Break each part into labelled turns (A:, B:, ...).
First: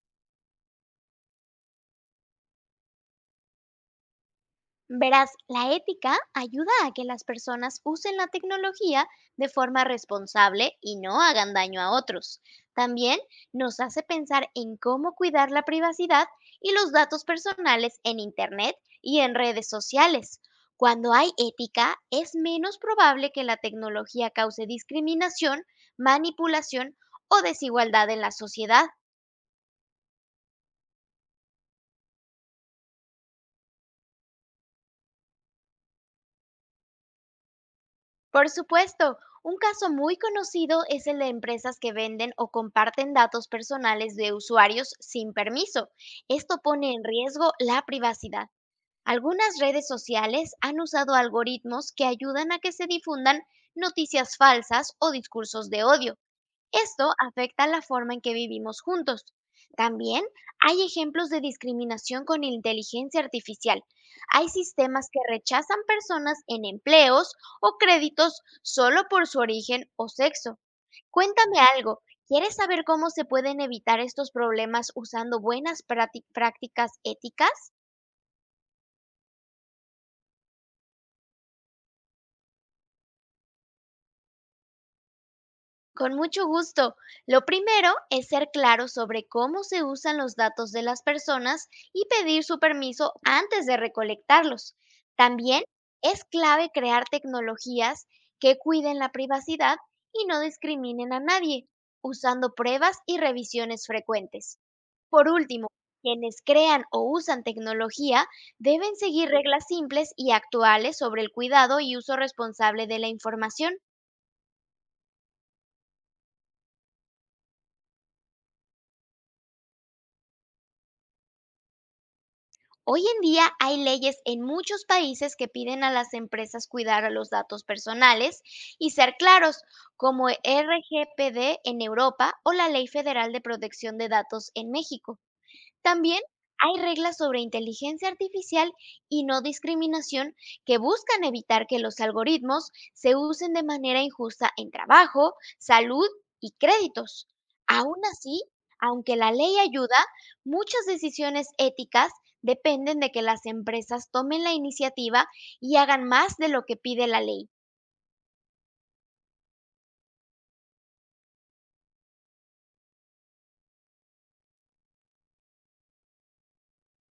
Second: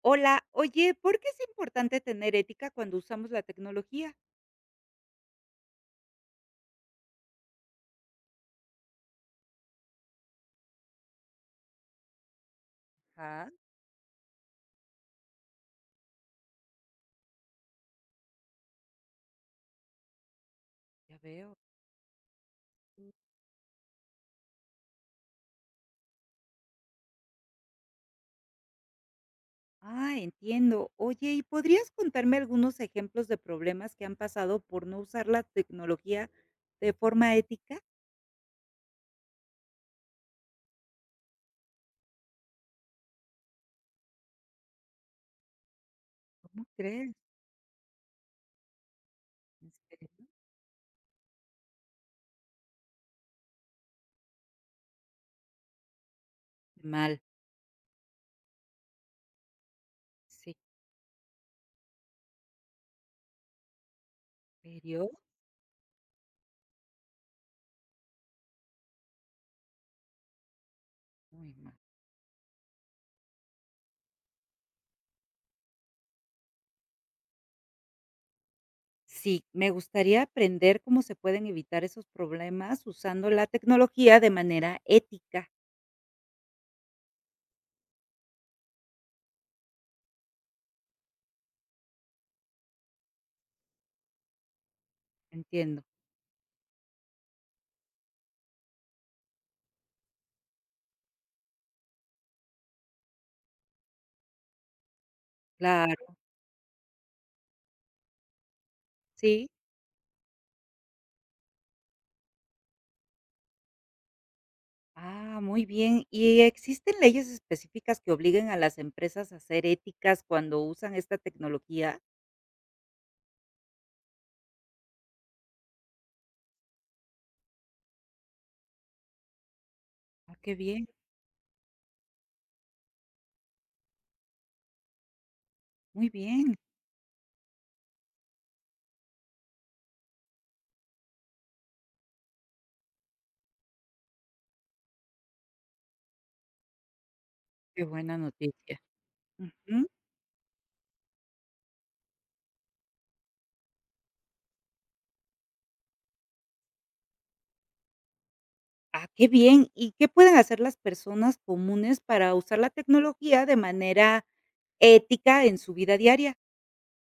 A: Hola, oye, ¿por qué es importante tener ética cuando usamos la tecnología?
B: Verás, la ética ayuda a que las personas usen la tecnología de forma responsable y no hagan daño a otros. También
A: Ajá,
B: nos hace pensar en cómo cuidar la privacidad y los datos personales en Internet y en redes sociales. Cuando
A: ya
B: hay
A: veo.
B: ética, es menos probable que la tecnología cause discriminación, manipulación o desigualdad en la sociedad.
A: Ah, entiendo. Oye, ¿y podrías contarme algunos ejemplos de problemas que han pasado por no usar la tecnología de forma ética?
B: Por supuesto, un caso muy conocido es el de empresas que venden o comparten datos personales de usuarios sin permiso. Esto
A: ¿Cómo
B: pone en
A: crees?
B: riesgo la privacidad. Algunas
A: En
B: redes
A: serio,
B: sociales han usado algoritmos que ayudan a que se difundan noticias falsas o discursos de odio. Esto
A: mal.
B: afecta la forma en que vivimos juntos. También
A: Sí.
B: hay ejemplos de discriminación con inteligencia artificial. Hay sistemas
A: ¿Serio?
B: que rechazan personas en empleos o créditos solo por su origen o sexo.
A: Muy
B: Cuéntame
A: mal.
B: algo, ¿quieres saber cómo se pueden evitar estos problemas usando buenas prácticas éticas?
A: Sí, me gustaría aprender cómo se pueden evitar esos problemas usando la tecnología de manera ética.
B: Con mucho gusto. Lo primero es ser claro sobre cómo se usan los datos de las personas y pedir su permiso antes de recolectarlos. También
A: Entiendo.
B: es clave crear tecnologías que cuiden la privacidad y no discriminen a nadie, usando pruebas y revisiones frecuentes. Por último,
A: Claro,
B: quienes crean o usan tecnología deben seguir
A: sí.
B: reglas simples y actuales sobre el cuidado y uso responsable de la información.
A: Ah, muy bien. ¿Y existen leyes específicas que obliguen a las empresas a ser éticas cuando usan esta tecnología?
B: Hoy en día hay leyes en muchos países que piden a las empresas cuidar a los datos personales y ser claros, como
A: Ah, qué bien,
B: RGPD en Europa o la Ley Federal de Protección de Datos en México.
A: muy
B: También
A: bien.
B: hay reglas sobre inteligencia artificial y no discriminación que buscan evitar que los algoritmos se usen de manera injusta en trabajo, salud y créditos.
A: Qué
B: Aún
A: buena
B: así,
A: noticia.
B: aunque la ley
A: Ujú.
B: ayuda, muchas decisiones éticas dependen de que las empresas tomen la iniciativa y hagan más de lo que pide la ley.
A: Ah, qué bien. ¿Y qué pueden hacer las personas comunes para usar la tecnología de manera ética en su vida diaria?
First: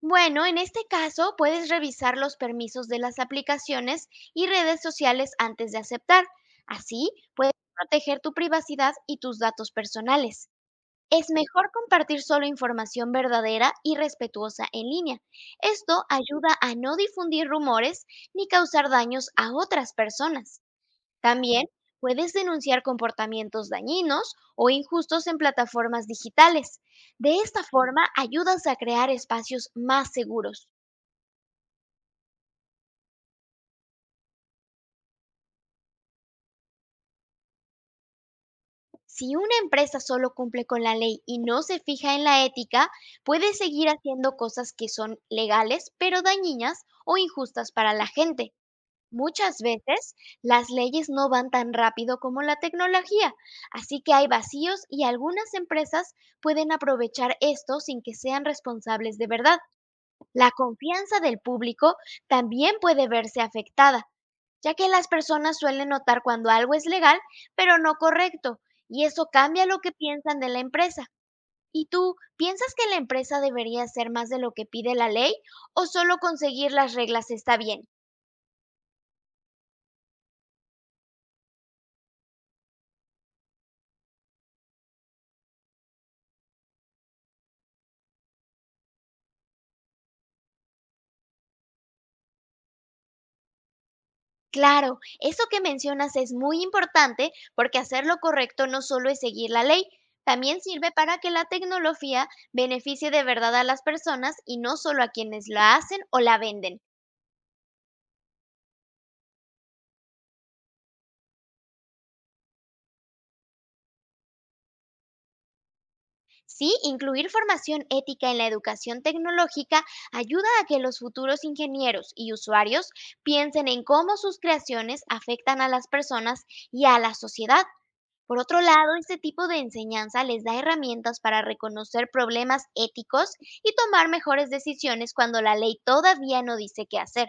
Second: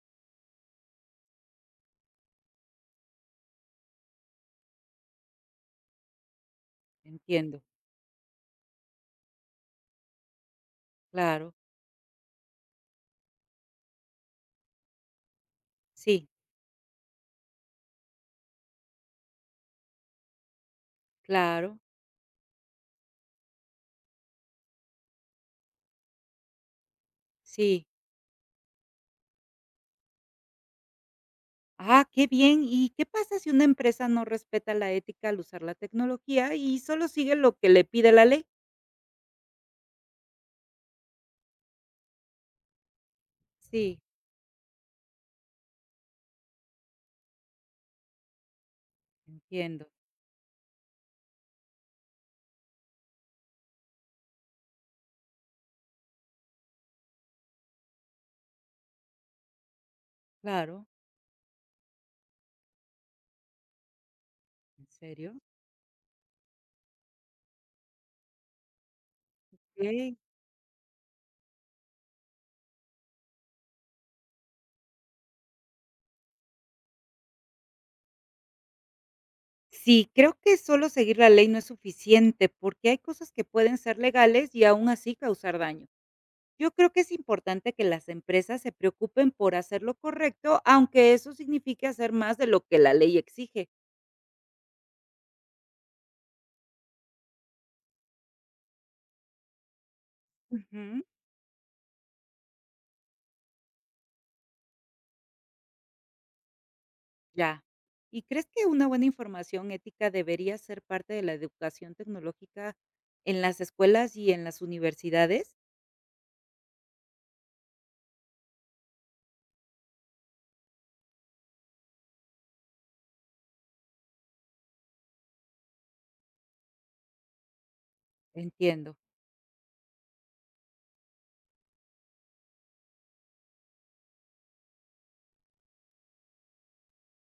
B: Bueno, en este caso puedes revisar los permisos de las aplicaciones y redes sociales antes de aceptar. Así puedes
A: Entiendo.
B: proteger tu privacidad y tus datos personales. Es
A: Claro.
B: mejor compartir solo información verdadera y respetuosa en línea. Esto
A: Sí,
B: ayuda a no difundir rumores ni causar daños a otras personas. También
A: claro,
B: puedes denunciar comportamientos dañinos o injustos en plataformas digitales. De esta
A: sí.
B: forma, ayudas a crear espacios más seguros.
A: Ah, qué bien. ¿Y qué pasa si una empresa no respeta la ética al usar la tecnología y solo sigue lo que le pide la ley?
B: Si una empresa solo cumple con la ley y no se fija en la ética, puede seguir
A: Sí,
B: haciendo cosas que son legales pero dañinas o injustas para la gente. Muchas
A: entiendo,
B: veces las leyes no van tan rápido como la tecnología, así que hay vacíos y algunas empresas pueden aprovechar esto sin que sean responsables de verdad. La
A: claro,
B: confianza del público también puede verse afectada, ya
A: ¿en
B: que las
A: serio?
B: personas suelen notar cuando algo es legal, pero no correcto, y eso cambia lo que
A: Okey.
B: piensan de la empresa. ¿Y tú piensas que la empresa debería hacer más de lo que pide la ley o solo conseguir las reglas está bien?
A: Sí, creo que solo seguir la ley no es suficiente, porque hay cosas que pueden ser legales y aún así causar daño. Yo creo que es importante que las empresas se preocupen por hacer lo correcto, aunque eso signifique hacer más de lo que la ley exige.
B: Claro, eso que mencionas es muy importante porque hacer lo correcto no solo es seguir la ley, también sirve
A: Ujú.
B: para que la tecnología beneficie de verdad a las personas y no solo a quienes la hacen o la venden.
A: Ya. ¿Y crees que una buena información ética debería ser parte de la educación tecnológica en las escuelas y en las universidades?
B: Sí, incluir formación ética en la educación tecnológica ayuda a que los futuros ingenieros y usuarios piensen en cómo sus creaciones afectan a las personas y a la sociedad. Por otro lado,
A: Entiendo,
B: este tipo de enseñanza les da herramientas para reconocer problemas éticos y tomar mejores decisiones cuando la ley todavía no dice qué hacer.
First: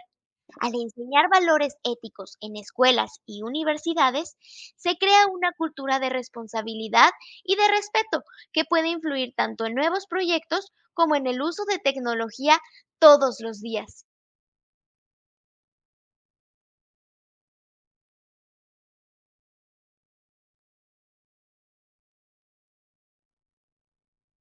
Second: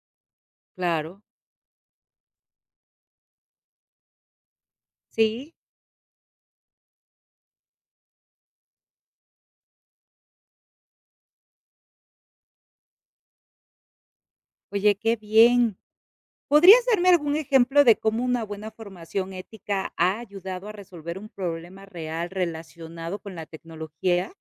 B: Al
A: claro.
B: enseñar valores éticos en escuelas y universidades, se crea una
A: Sí.
B: cultura de responsabilidad y de respeto que puede influir tanto en nuevos proyectos como en el uso de tecnología todos los días.
A: Oye, qué bien. ¿Podrías darme algún ejemplo de cómo una buena formación ética ha ayudado a resolver un problema real relacionado con la tecnología?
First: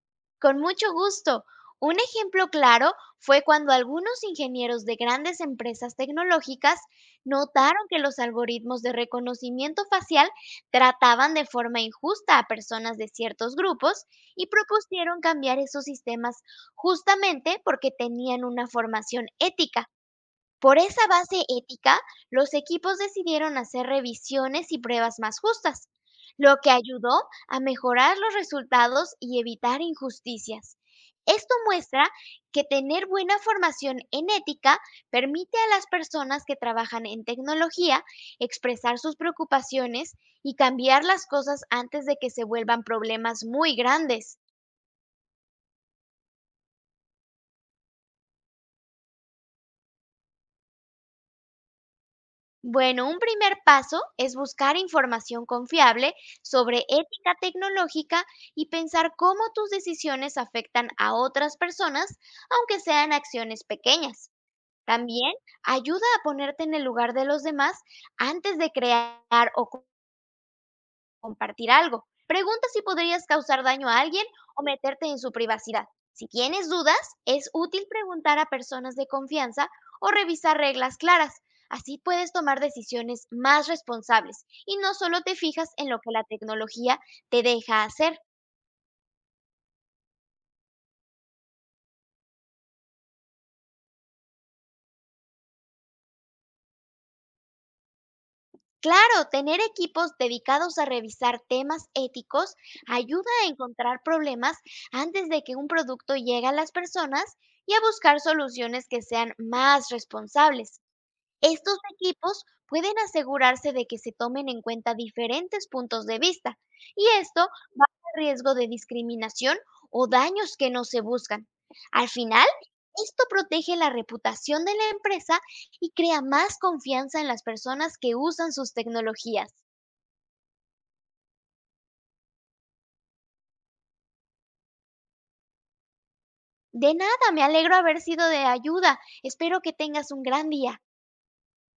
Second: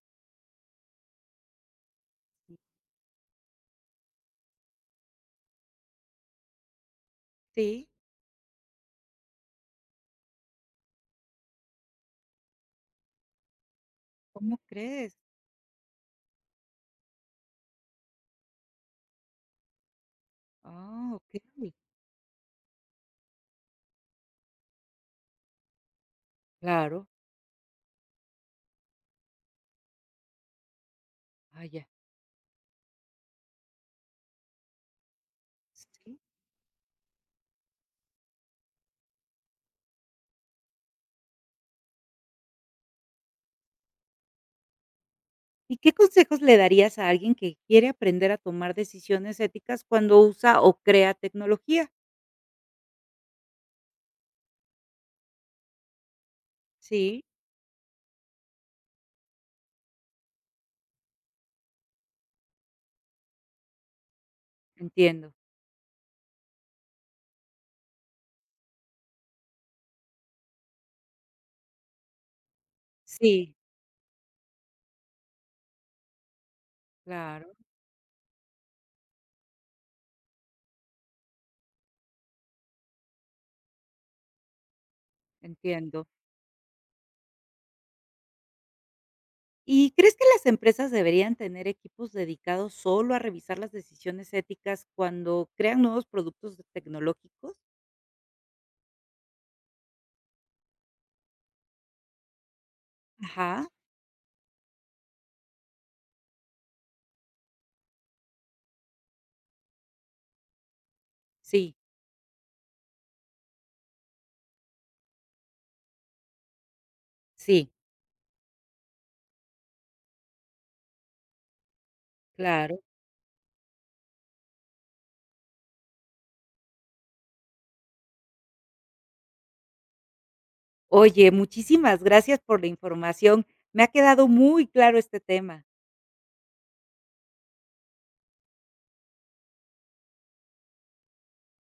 B: Con mucho gusto. Un ejemplo claro fue cuando algunos ingenieros de grandes empresas tecnológicas notaron
A: Sí,
B: que los algoritmos de reconocimiento facial trataban de forma injusta a personas de ciertos grupos y
A: ¿cómo crees?
B: propusieron cambiar esos sistemas justamente porque tenían una formación ética. Por esa
A: Ah, ok,
B: base ética, los equipos decidieron hacer revisiones y pruebas más justas, lo que
A: claro,
B: ayudó a mejorar los resultados y evitar injusticias. Esto
A: vaya,
B: muestra que tener buena formación en ética permite a las
A: sí.
B: personas que trabajan en tecnología expresar sus preocupaciones y cambiar las cosas antes de que se vuelvan problemas muy grandes.
A: ¿Y qué consejos le darías a alguien que quiere aprender a tomar decisiones éticas cuando usa o crea tecnología?
B: Bueno, un primer paso es buscar información confiable sobre
A: Sí,
B: ética tecnológica y pensar cómo tus decisiones afectan a otras personas, aunque sean acciones pequeñas. También
A: entiendo,
B: ayuda a ponerte en el lugar de los demás antes de crear o compartir algo. Pregunta si podrías
A: sí,
B: causar daño a alguien o meterte en su privacidad. Si tienes dudas, es
A: claro,
B: útil preguntar a personas de confianza o revisar reglas claras. Así puedes tomar decisiones más responsables y no solo te fijas en lo
A: entiendo.
B: que la tecnología te deja hacer.
A: ¿Y crees que las empresas deberían tener equipos dedicados solo a revisar las decisiones éticas cuando crean nuevos productos tecnológicos?
B: Claro, tener equipos dedicados a revisar temas éticos ayuda a
A: Ajá,
B: encontrar problemas antes de que un producto llegue a las personas y a buscar soluciones que sean más responsables.
A: sí,
B: Estos equipos pueden asegurarse de que se tomen en cuenta diferentes puntos de vista y esto
A: sí,
B: baja el riesgo de discriminación o daños que no se buscan. Al final,
A: claro.
B: esto protege la reputación de la empresa y crea más confianza en las personas que usan sus tecnologías.
A: Oye, muchísimas gracias por la información. Me ha quedado muy claro este tema.
B: De nada, me alegro haber sido de ayuda. Espero que tengas un gran día.